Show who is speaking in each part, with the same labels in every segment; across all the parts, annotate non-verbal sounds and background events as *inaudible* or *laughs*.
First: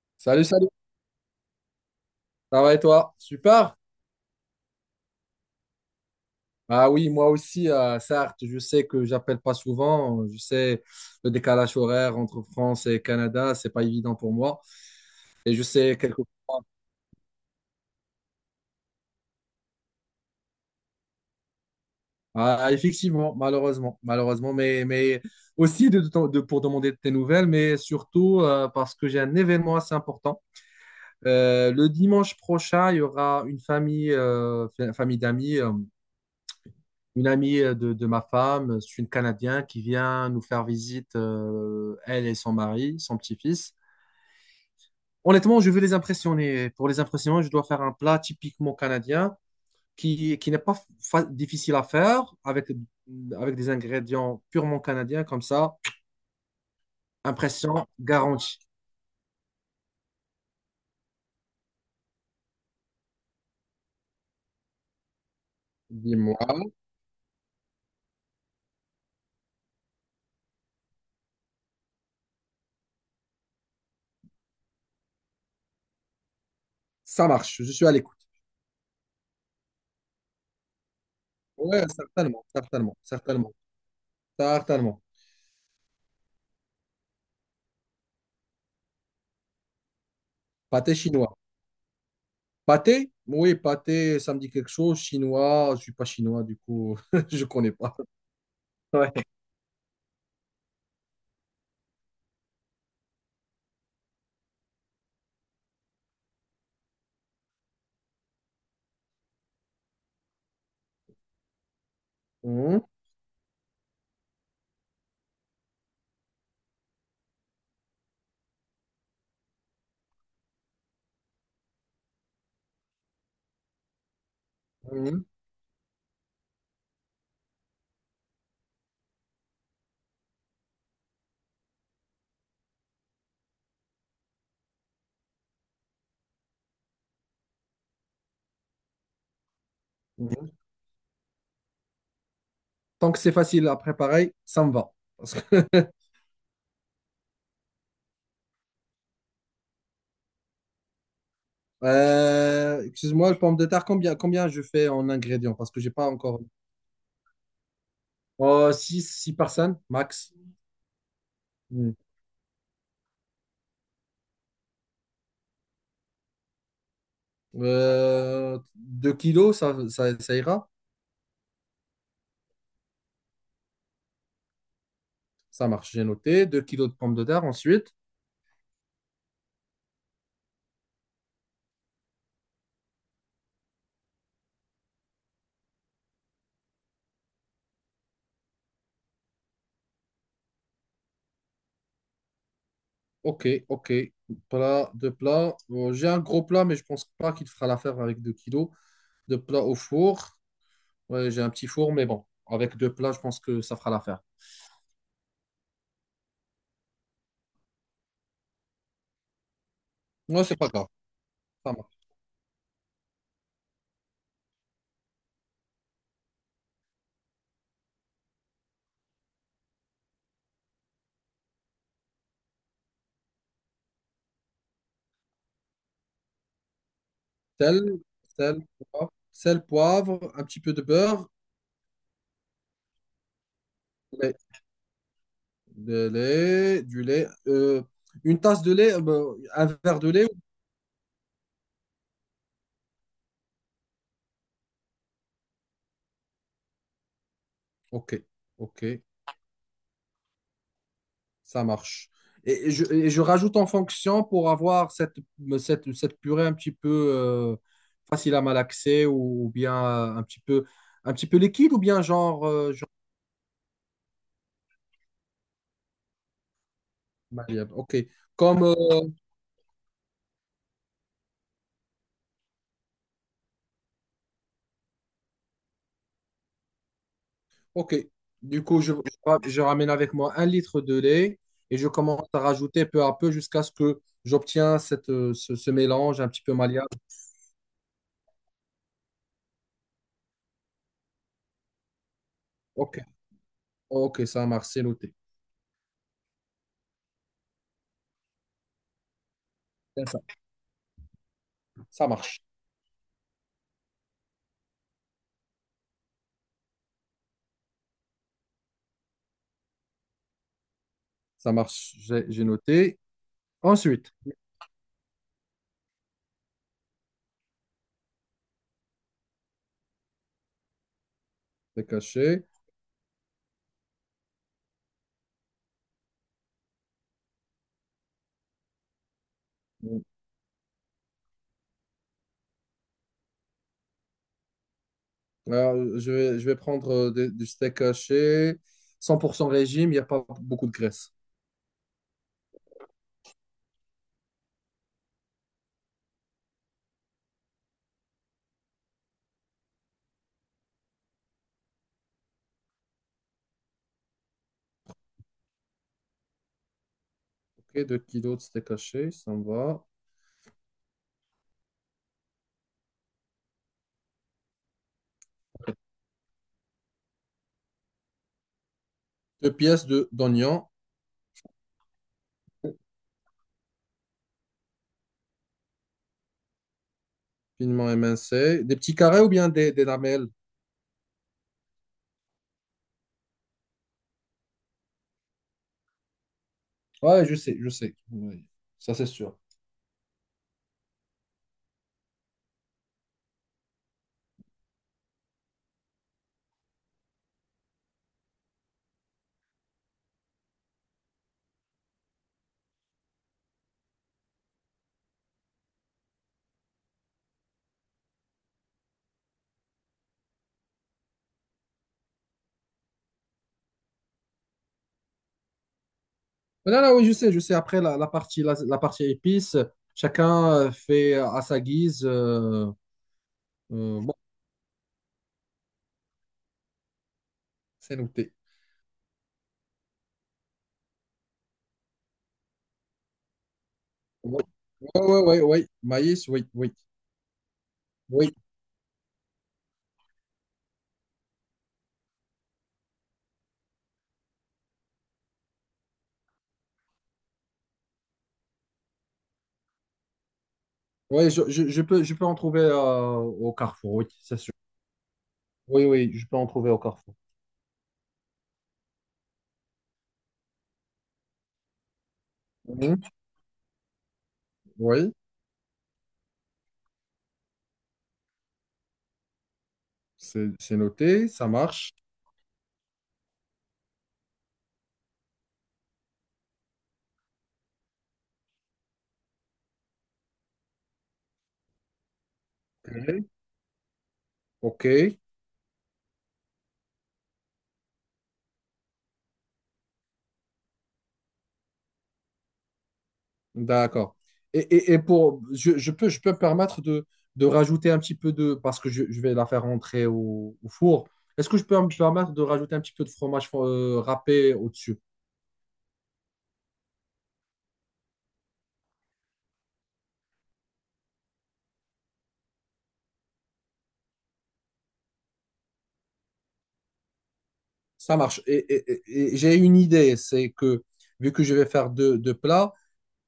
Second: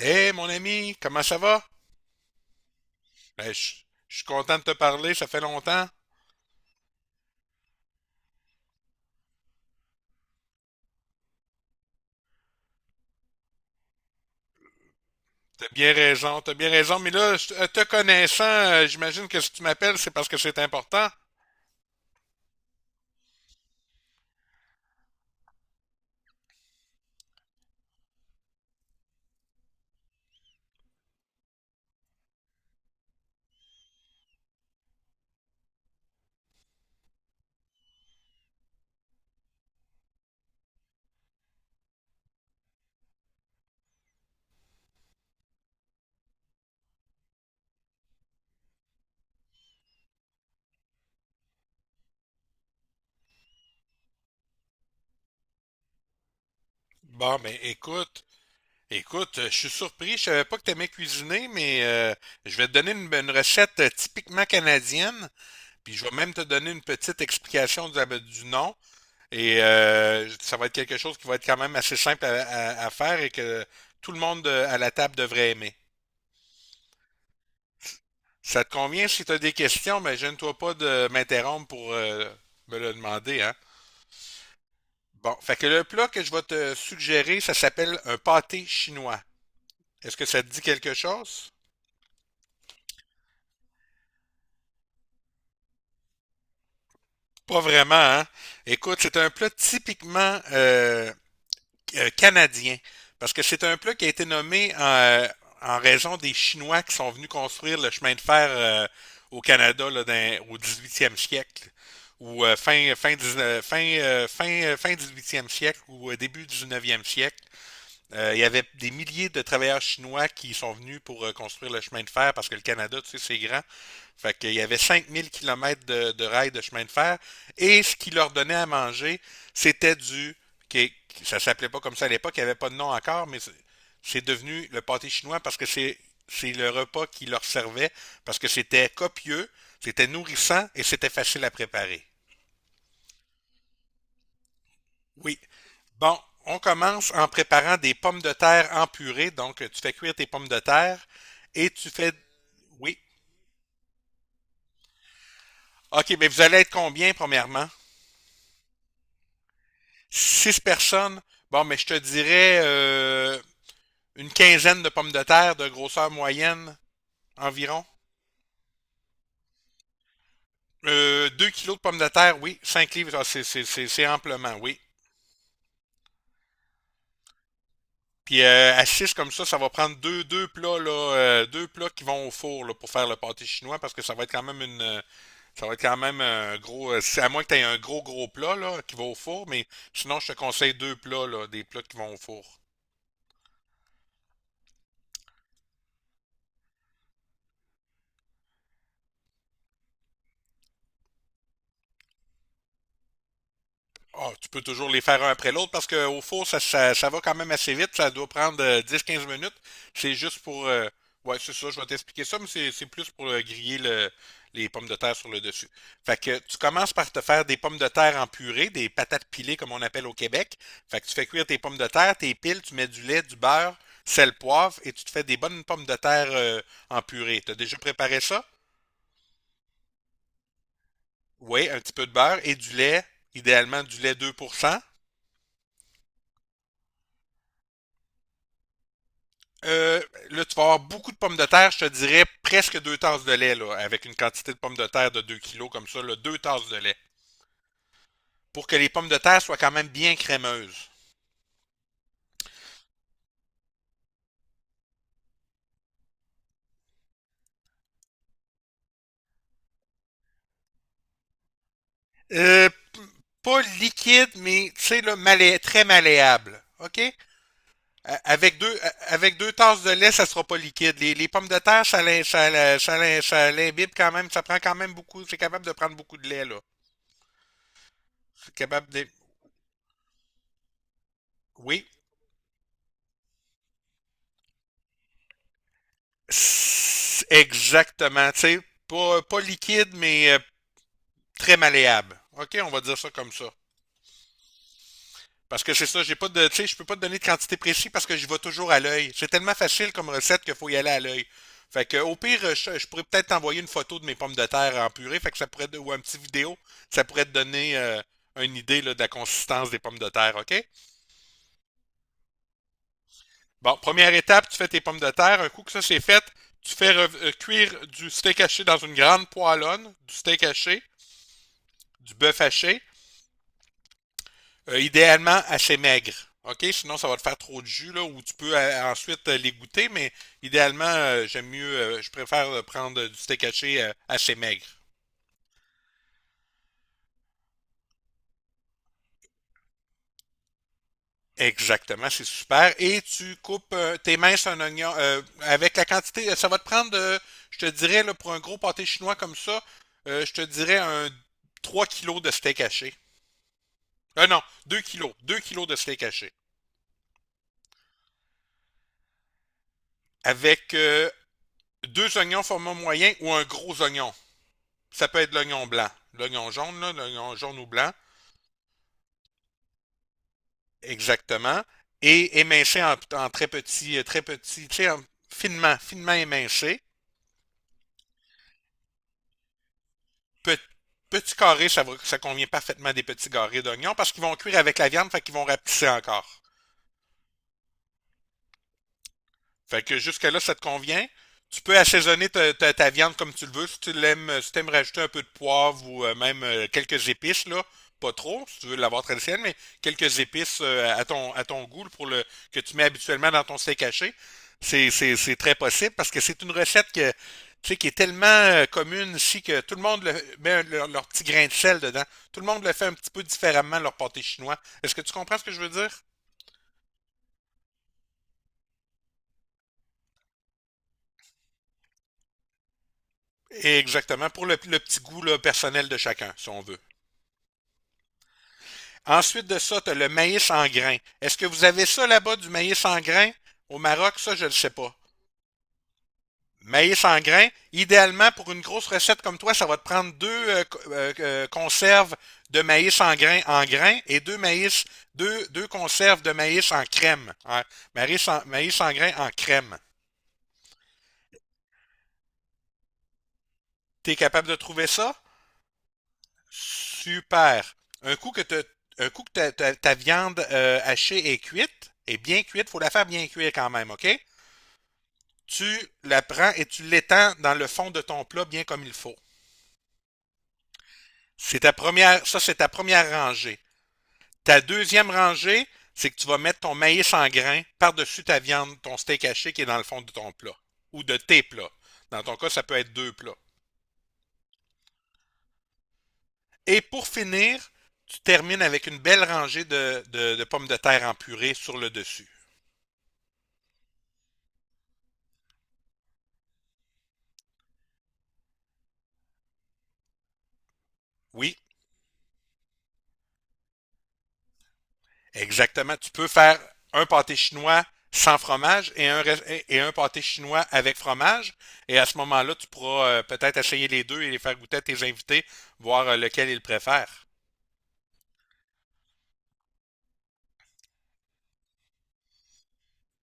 Speaker 1: Hé,
Speaker 2: Salut,
Speaker 1: mon
Speaker 2: salut.
Speaker 1: ami, comment ça va?
Speaker 2: Ça va et toi?
Speaker 1: Ben, je
Speaker 2: Super.
Speaker 1: je suis content de te parler, ça fait longtemps.
Speaker 2: Ah oui, moi aussi, certes, je sais que j'appelle pas souvent. Je sais le décalage horaire entre France et Canada, c'est pas évident pour moi. Et je sais quelquefois.
Speaker 1: T'as bien raison, mais là, te connaissant, j'imagine que si tu m'appelles, c'est parce que c'est important.
Speaker 2: Ah, effectivement, malheureusement, malheureusement, mais aussi pour demander tes nouvelles, mais surtout parce que j'ai un événement assez important. Le dimanche prochain, il y aura une famille d'amis. Une amie de ma femme, c'est une Canadienne qui vient nous faire visite, elle et son mari, son petit-fils. Honnêtement, je veux les impressionner. Pour les impressionner, je dois faire un plat typiquement canadien qui n'est pas difficile à faire avec des ingrédients purement canadiens comme ça.
Speaker 1: Bon, ben
Speaker 2: Impression
Speaker 1: écoute,
Speaker 2: garantie.
Speaker 1: écoute, je suis surpris, je savais pas que t'aimais cuisiner, mais je vais te donner une recette typiquement canadienne, puis je vais même
Speaker 2: Dis-moi,
Speaker 1: te donner une petite explication du nom, et ça va être quelque chose qui va être quand même assez simple à, à faire et que tout le monde à la table devrait aimer.
Speaker 2: ça marche, je suis à l'écoute.
Speaker 1: Ça te convient si tu as des questions, mais gêne-toi pas de m'interrompre
Speaker 2: Ouais,
Speaker 1: pour
Speaker 2: certainement,
Speaker 1: me le
Speaker 2: certainement,
Speaker 1: demander. Hein?
Speaker 2: certainement, certainement.
Speaker 1: Bon, fait que le plat que je vais te suggérer, ça s'appelle un pâté chinois. Est-ce que ça te dit quelque
Speaker 2: Pâté chinois.
Speaker 1: chose?
Speaker 2: Pâté? Oui, pâté, ça me dit quelque chose. Chinois, je ne suis pas chinois, du coup, *laughs* je ne
Speaker 1: Pas
Speaker 2: connais
Speaker 1: vraiment,
Speaker 2: pas.
Speaker 1: hein? Écoute, c'est
Speaker 2: Ouais.
Speaker 1: un plat typiquement canadien. Parce que c'est un plat qui a été nommé en raison des Chinois qui sont venus construire le chemin de fer au Canada là, au 18e siècle ou
Speaker 2: Mhm,
Speaker 1: fin 19 fin 18e siècle ou début 19e siècle. Il y avait des milliers de travailleurs chinois qui sont venus pour construire le chemin de fer parce que le Canada, tu sais, c'est grand. Fait qu'il y avait
Speaker 2: mhm,
Speaker 1: 5 000 km de rails de chemin de fer. Et ce qui leur donnait à manger, c'était du. Ça s'appelait pas comme ça à l'époque, il n'y avait pas de nom encore, mais c'est devenu le pâté chinois parce que c'est le repas qui leur servait, parce que c'était copieux, c'était
Speaker 2: mhm.
Speaker 1: nourrissant et c'était facile à préparer.
Speaker 2: Tant que c'est facile à préparer, ça me va. Parce
Speaker 1: Oui.
Speaker 2: que, *laughs*
Speaker 1: Bon, on commence en préparant des pommes de terre en purée. Donc, tu fais cuire tes pommes de terre et tu fais...
Speaker 2: Euh,
Speaker 1: Oui.
Speaker 2: excuse-moi, le pomme de terre, combien je fais en ingrédients? Parce que j'ai pas
Speaker 1: OK, mais vous
Speaker 2: encore.
Speaker 1: allez être combien, premièrement?
Speaker 2: Oh, six 6 personnes, max.
Speaker 1: Six personnes. Bon, mais je te
Speaker 2: Mm.
Speaker 1: dirais une quinzaine de pommes de terre de grosseur moyenne environ.
Speaker 2: 2 kilos, ça ira?
Speaker 1: 2 kilos de pommes de terre, oui. 5 livres, ah, c'est, c'est amplement, oui.
Speaker 2: Ça marche, j'ai noté. 2 kilos de pommes de terre ensuite.
Speaker 1: Puis à six comme ça va prendre deux plats là, deux plats qui vont au four là, pour faire le pâté chinois parce que ça va être quand même ça va être quand même un gros. C'est à moins que tu aies un gros, gros plat là, qui va au four, mais sinon, je te conseille deux plats, là, des plats qui vont au four.
Speaker 2: Ok, ok. Plat, deux plats. Bon, j'ai un gros plat, mais je pense pas qu'il fera l'affaire avec 2 kilos. Deux plats au four. Ouais, j'ai un petit four, mais bon, avec deux plats, je pense que ça fera l'affaire.
Speaker 1: Ah, tu peux toujours les faire un après l'autre parce qu'au four, ça va quand même assez vite. Ça doit prendre 10-15 minutes. C'est juste
Speaker 2: Ouais, c'est
Speaker 1: pour.
Speaker 2: pas grave.
Speaker 1: euh, Ouais, c'est ça,
Speaker 2: Ça
Speaker 1: je vais
Speaker 2: marche.
Speaker 1: t'expliquer ça, mais c'est plus pour griller les pommes de terre sur le dessus. Fait que tu commences par te faire des pommes de terre en purée, des patates pilées comme on appelle au Québec. Fait que tu fais cuire tes pommes de terre, tes piles, tu mets du lait, du beurre, sel, poivre et tu te fais des bonnes pommes de terre en purée. T'as déjà
Speaker 2: Sel,
Speaker 1: préparé ça?
Speaker 2: sel, sel, poivre, un petit peu de beurre,
Speaker 1: Oui, un petit peu de beurre et du lait, idéalement du lait
Speaker 2: lait,
Speaker 1: 2%.
Speaker 2: du lait. Une tasse de lait, ben, un
Speaker 1: Euh,
Speaker 2: verre de lait.
Speaker 1: Là, tu vas avoir beaucoup de pommes de terre, je te dirais presque 2 tasses de lait, là, avec une quantité de pommes de terre de 2 kilos comme ça, là, 2 tasses de lait,
Speaker 2: Ok,
Speaker 1: pour que
Speaker 2: ok.
Speaker 1: les pommes de terre soient quand même bien crémeuses.
Speaker 2: Ça marche. Et je rajoute en fonction pour avoir cette purée un petit peu euh, facile à malaxer ou bien un petit peu liquide ou bien genre,
Speaker 1: Euh,
Speaker 2: euh, genre
Speaker 1: p- Pas liquide, mais tu sais, là, très malléable. OK?
Speaker 2: malléable. OK.
Speaker 1: Avec
Speaker 2: Comme,
Speaker 1: deux, avec 2 tasses de lait, ça sera pas liquide. Les pommes de terre, ça l'imbibe quand même, ça prend quand même beaucoup, c'est capable de prendre beaucoup de lait, là.
Speaker 2: OK.
Speaker 1: C'est
Speaker 2: Du coup,
Speaker 1: capable de...
Speaker 2: je ramène avec moi 1 litre de lait et
Speaker 1: Oui.
Speaker 2: je commence à rajouter peu à peu jusqu'à ce que j'obtiens ce mélange un petit peu malléable.
Speaker 1: Exactement, tu sais, pas liquide, mais très malléable. OK, on va dire
Speaker 2: OK.
Speaker 1: ça comme ça.
Speaker 2: OK, ça marche, c'est noté.
Speaker 1: Parce que c'est ça, j'ai pas de. Tu sais, je peux pas te donner de quantité précise parce que j'y vais toujours à l'œil. C'est tellement facile comme
Speaker 2: C'est ça,
Speaker 1: recette qu'il faut y aller à l'œil. Fait que
Speaker 2: ça
Speaker 1: au pire,
Speaker 2: marche.
Speaker 1: je pourrais peut-être t'envoyer une photo de mes pommes de terre en purée, fait que ça pourrait, ou un petit vidéo, ça pourrait te donner une idée là, de la consistance des pommes de terre, OK?
Speaker 2: Ça marche, j'ai noté.
Speaker 1: Bon,
Speaker 2: Ensuite,
Speaker 1: première étape, tu fais tes pommes de terre. Un coup que ça c'est fait, tu fais cuire du steak haché dans une grande poêlonne, du steak haché,
Speaker 2: c'est
Speaker 1: du bœuf
Speaker 2: caché.
Speaker 1: haché. Idéalement assez maigre. OK? Sinon, ça va te faire trop de jus, là, ou tu peux ensuite les goûter, mais idéalement, je préfère prendre du steak haché assez maigre.
Speaker 2: Alors, je vais prendre du steak haché, 100% régime, il n'y a pas beaucoup de graisse.
Speaker 1: Exactement, c'est super. Et tu coupes tes minces un oignon avec la quantité. Ça va te prendre, je te dirais, là, pour un gros pâté chinois comme ça, je te dirais un 3 kilos de steak haché. Non, 2 kilos. 2 kilos de steak haché.
Speaker 2: Ok, 2 kilos de steak haché, ça me va.
Speaker 1: Avec deux oignons format moyen ou un gros oignon. Ça peut être l'oignon blanc, l'oignon jaune ou blanc,
Speaker 2: Deux pièces de d'oignons,
Speaker 1: exactement, et émincé en très petit, tu sais, finement, finement émincé.
Speaker 2: finement émincés. Des petits carrés ou bien des lamelles?
Speaker 1: Pe- Petit carré, ça, ça convient parfaitement des petits carrés d'oignons parce qu'ils vont cuire avec la viande, fait qu'ils vont rapetisser encore.
Speaker 2: Ouais, je sais, je sais. Oui, ça, c'est sûr.
Speaker 1: Fait que jusque-là, ça te convient. Tu peux assaisonner ta, ta viande comme tu le veux. Si tu l'aimes, si t'aimes rajouter un peu de poivre ou même quelques épices, là, pas trop, si tu veux l'avoir traditionnelle, mais quelques épices à ton goût pour le que tu mets habituellement dans ton steak haché. C'est, c'est très possible parce que c'est une recette que, tu sais, qui est tellement commune ici que tout le monde met leur, leur petit grain de sel dedans. Tout le monde le fait un petit peu différemment, leur pâté chinois. Est-ce que tu comprends ce que je veux dire?
Speaker 2: Mais là, là, oui, je sais, je sais. Après, la partie épices, chacun fait à sa guise. Bon,
Speaker 1: Exactement, pour le petit goût là, personnel de chacun, si on veut.
Speaker 2: c'est noté.
Speaker 1: Ensuite de ça, tu as le maïs en grains. Est-ce que vous avez ça là-bas, du maïs en grains? Au Maroc, ça, je
Speaker 2: Oui,
Speaker 1: ne le sais pas.
Speaker 2: oui, oui, oui. Maïs, oui, oui.
Speaker 1: Maïs en grains, idéalement,
Speaker 2: Oui,
Speaker 1: pour une grosse recette comme toi, ça va te prendre deux conserves de maïs en grains et deux maïs, deux conserves de maïs en crème. Hein. Maïs en, maïs en grains en crème.
Speaker 2: oui, je peux en trouver au Carrefour, oui,
Speaker 1: T'es
Speaker 2: c'est
Speaker 1: capable
Speaker 2: sûr.
Speaker 1: de trouver ça?
Speaker 2: Oui, oui, je peux en trouver au Carrefour.
Speaker 1: Super. Un coup que, un coup que ta, ta viande hachée est cuite, est bien cuite, il faut la
Speaker 2: Mhm.
Speaker 1: faire bien cuire quand même, OK?
Speaker 2: Oui,
Speaker 1: Tu la prends et tu l'étends dans le fond de ton plat bien comme il faut.
Speaker 2: c'est noté, ça
Speaker 1: C'est ta
Speaker 2: marche.
Speaker 1: première, ça c'est ta première rangée. Ta deuxième rangée, c'est que tu vas mettre ton maïs en grains par-dessus ta viande, ton steak haché qui est dans le fond de ton plat ou de tes plats. Dans ton cas, ça peut être deux
Speaker 2: Ok,
Speaker 1: plats.
Speaker 2: ok.
Speaker 1: Et pour finir, tu termines avec une belle rangée de, de pommes de terre en purée sur le dessus.
Speaker 2: D'accord. Et pour, je peux me permettre de rajouter un petit peu de, parce que je vais la faire rentrer au four. Est-ce
Speaker 1: Oui,
Speaker 2: que je peux me permettre de rajouter un petit peu de fromage râpé au-dessus?
Speaker 1: exactement. Tu peux faire un pâté chinois sans fromage et un pâté chinois avec fromage. Et à ce moment-là, tu pourras peut-être essayer les deux et les faire goûter à tes invités, voir lequel ils préfèrent.
Speaker 2: Ça marche. Et j'ai une idée, c'est que vu que je vais faire deux plats,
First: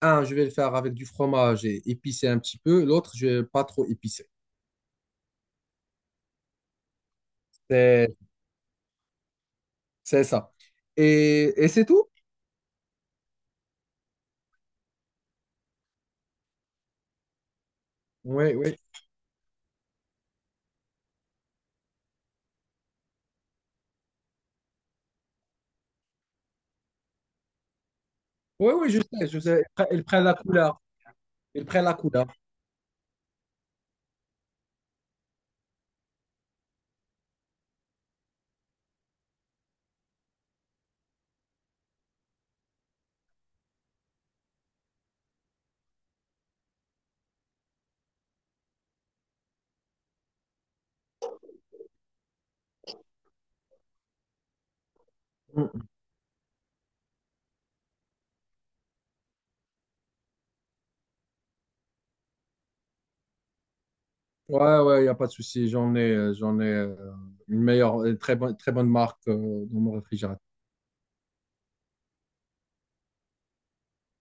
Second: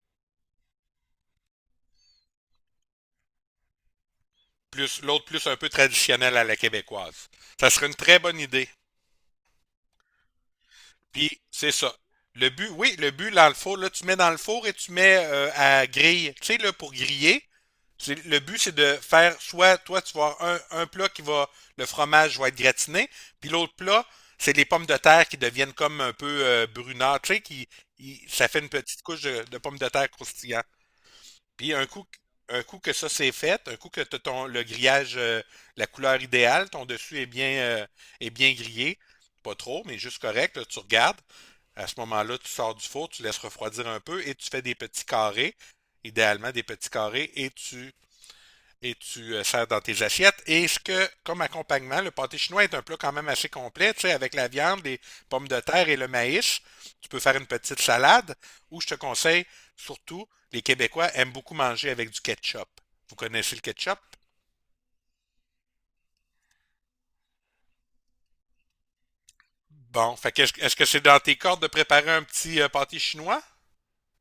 Speaker 2: un, je vais le faire avec du fromage et épicé un petit peu. L'autre, je vais pas trop épicé.
Speaker 1: Plus l'autre plus un peu traditionnel à la québécoise. Ça serait une
Speaker 2: C'est
Speaker 1: très bonne idée.
Speaker 2: c'est ça.
Speaker 1: Puis
Speaker 2: Et
Speaker 1: c'est
Speaker 2: c'est
Speaker 1: ça.
Speaker 2: tout?
Speaker 1: Le but, oui, le but dans le four, là, tu mets dans le four et tu mets à griller. Tu sais, là, pour griller, le
Speaker 2: Oui,
Speaker 1: but, c'est
Speaker 2: oui.
Speaker 1: de faire soit toi, tu vas avoir un plat qui va, le fromage va être gratiné, puis l'autre plat, c'est les pommes de terre qui deviennent comme un peu brunâtres, tu sais, qui, ça fait une
Speaker 2: Oui, oui, je
Speaker 1: petite couche
Speaker 2: sais, je
Speaker 1: de
Speaker 2: sais.
Speaker 1: pommes de
Speaker 2: Il
Speaker 1: terre
Speaker 2: prend la
Speaker 1: croustillant.
Speaker 2: couleur. Ils
Speaker 1: Puis
Speaker 2: prennent la couleur.
Speaker 1: un coup que ça c'est fait, un coup que t'as ton, le grillage, la couleur idéale, ton dessus est bien grillé, pas trop, mais juste correct, là, tu regardes. À ce moment-là, tu sors du four, tu laisses refroidir un peu et tu fais des petits carrés, idéalement des petits carrés, et tu sers dans tes assiettes. Et ce que, comme accompagnement, le pâté chinois est un plat quand même assez complet, tu sais, avec la viande, les pommes de terre
Speaker 2: Mm.
Speaker 1: et le maïs. Tu peux faire une petite salade, ou je te conseille, surtout, les Québécois aiment beaucoup manger avec du ketchup. Vous connaissez le ketchup?
Speaker 2: Ouais, ouais, il n'y a pas de souci. J'en ai une meilleure, très bonne marque dans mon
Speaker 1: Bon, fait
Speaker 2: réfrigérateur.
Speaker 1: que est-ce que c'est dans tes cordes de préparer un petit pâté chinois?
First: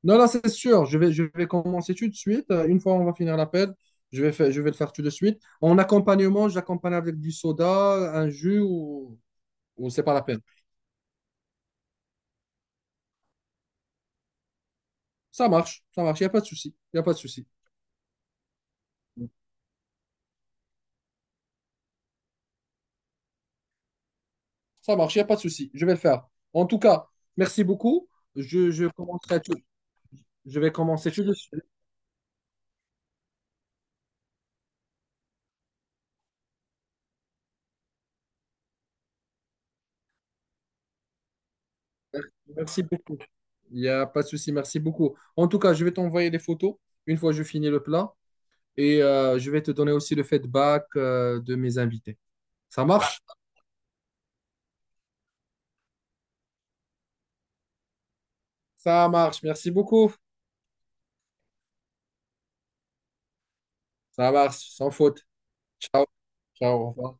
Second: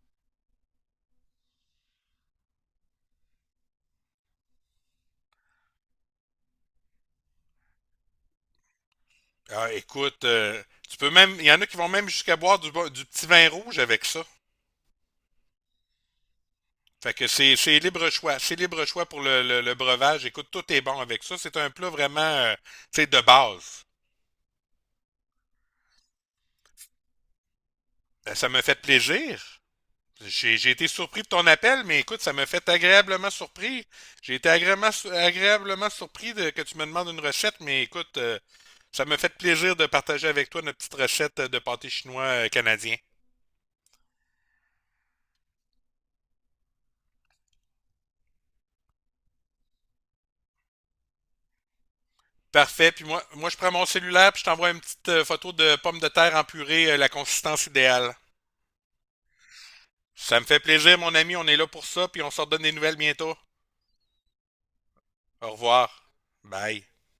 Speaker 2: Non, là, c'est sûr. Je vais commencer tout de suite. Une fois on va finir l'appel, je vais le faire tout de suite. En accompagnement, j'accompagne avec du soda, un jus
Speaker 1: Ah,
Speaker 2: ou c'est pas la
Speaker 1: écoute,
Speaker 2: peine.
Speaker 1: tu peux même, il y en a qui vont même jusqu'à boire du, du petit vin rouge avec ça.
Speaker 2: Ça marche, il n'y a pas de souci, il n'y a
Speaker 1: Fait
Speaker 2: pas de
Speaker 1: que
Speaker 2: souci.
Speaker 1: c'est libre choix. C'est libre choix pour le, le breuvage. Écoute, tout est bon avec ça. C'est un plat vraiment, tu sais, de base.
Speaker 2: Ça marche, il n'y a pas de souci, je vais le faire. En tout cas, merci beaucoup.
Speaker 1: Ben, ça me
Speaker 2: Je,
Speaker 1: fait
Speaker 2: je commencerai tout.
Speaker 1: plaisir. J'ai
Speaker 2: Je
Speaker 1: j'ai
Speaker 2: vais
Speaker 1: été
Speaker 2: commencer
Speaker 1: surpris
Speaker 2: tout
Speaker 1: de
Speaker 2: de
Speaker 1: ton
Speaker 2: suite.
Speaker 1: appel, mais écoute, ça me fait agréablement surpris. J'ai été agréablement, agréablement surpris de, que tu me demandes une recette, mais écoute, ça me fait plaisir de partager avec toi notre petite recette de pâté chinois
Speaker 2: Merci
Speaker 1: canadien.
Speaker 2: beaucoup. Il n'y a pas de souci, merci beaucoup. En tout cas, je vais t'envoyer les photos une fois que je finis le plat et je vais te donner aussi le feedback de mes invités. Ça
Speaker 1: Parfait. Puis moi,
Speaker 2: marche?
Speaker 1: je prends mon cellulaire, puis je t'envoie une petite photo de pommes de terre en purée, la consistance idéale.
Speaker 2: Ça marche, merci beaucoup.
Speaker 1: Ça me fait plaisir, mon ami. On est là pour ça, puis on se redonne des nouvelles bientôt.
Speaker 2: Ça marche, sans faute.
Speaker 1: Au revoir.
Speaker 2: Ciao,
Speaker 1: Bye.
Speaker 2: au revoir.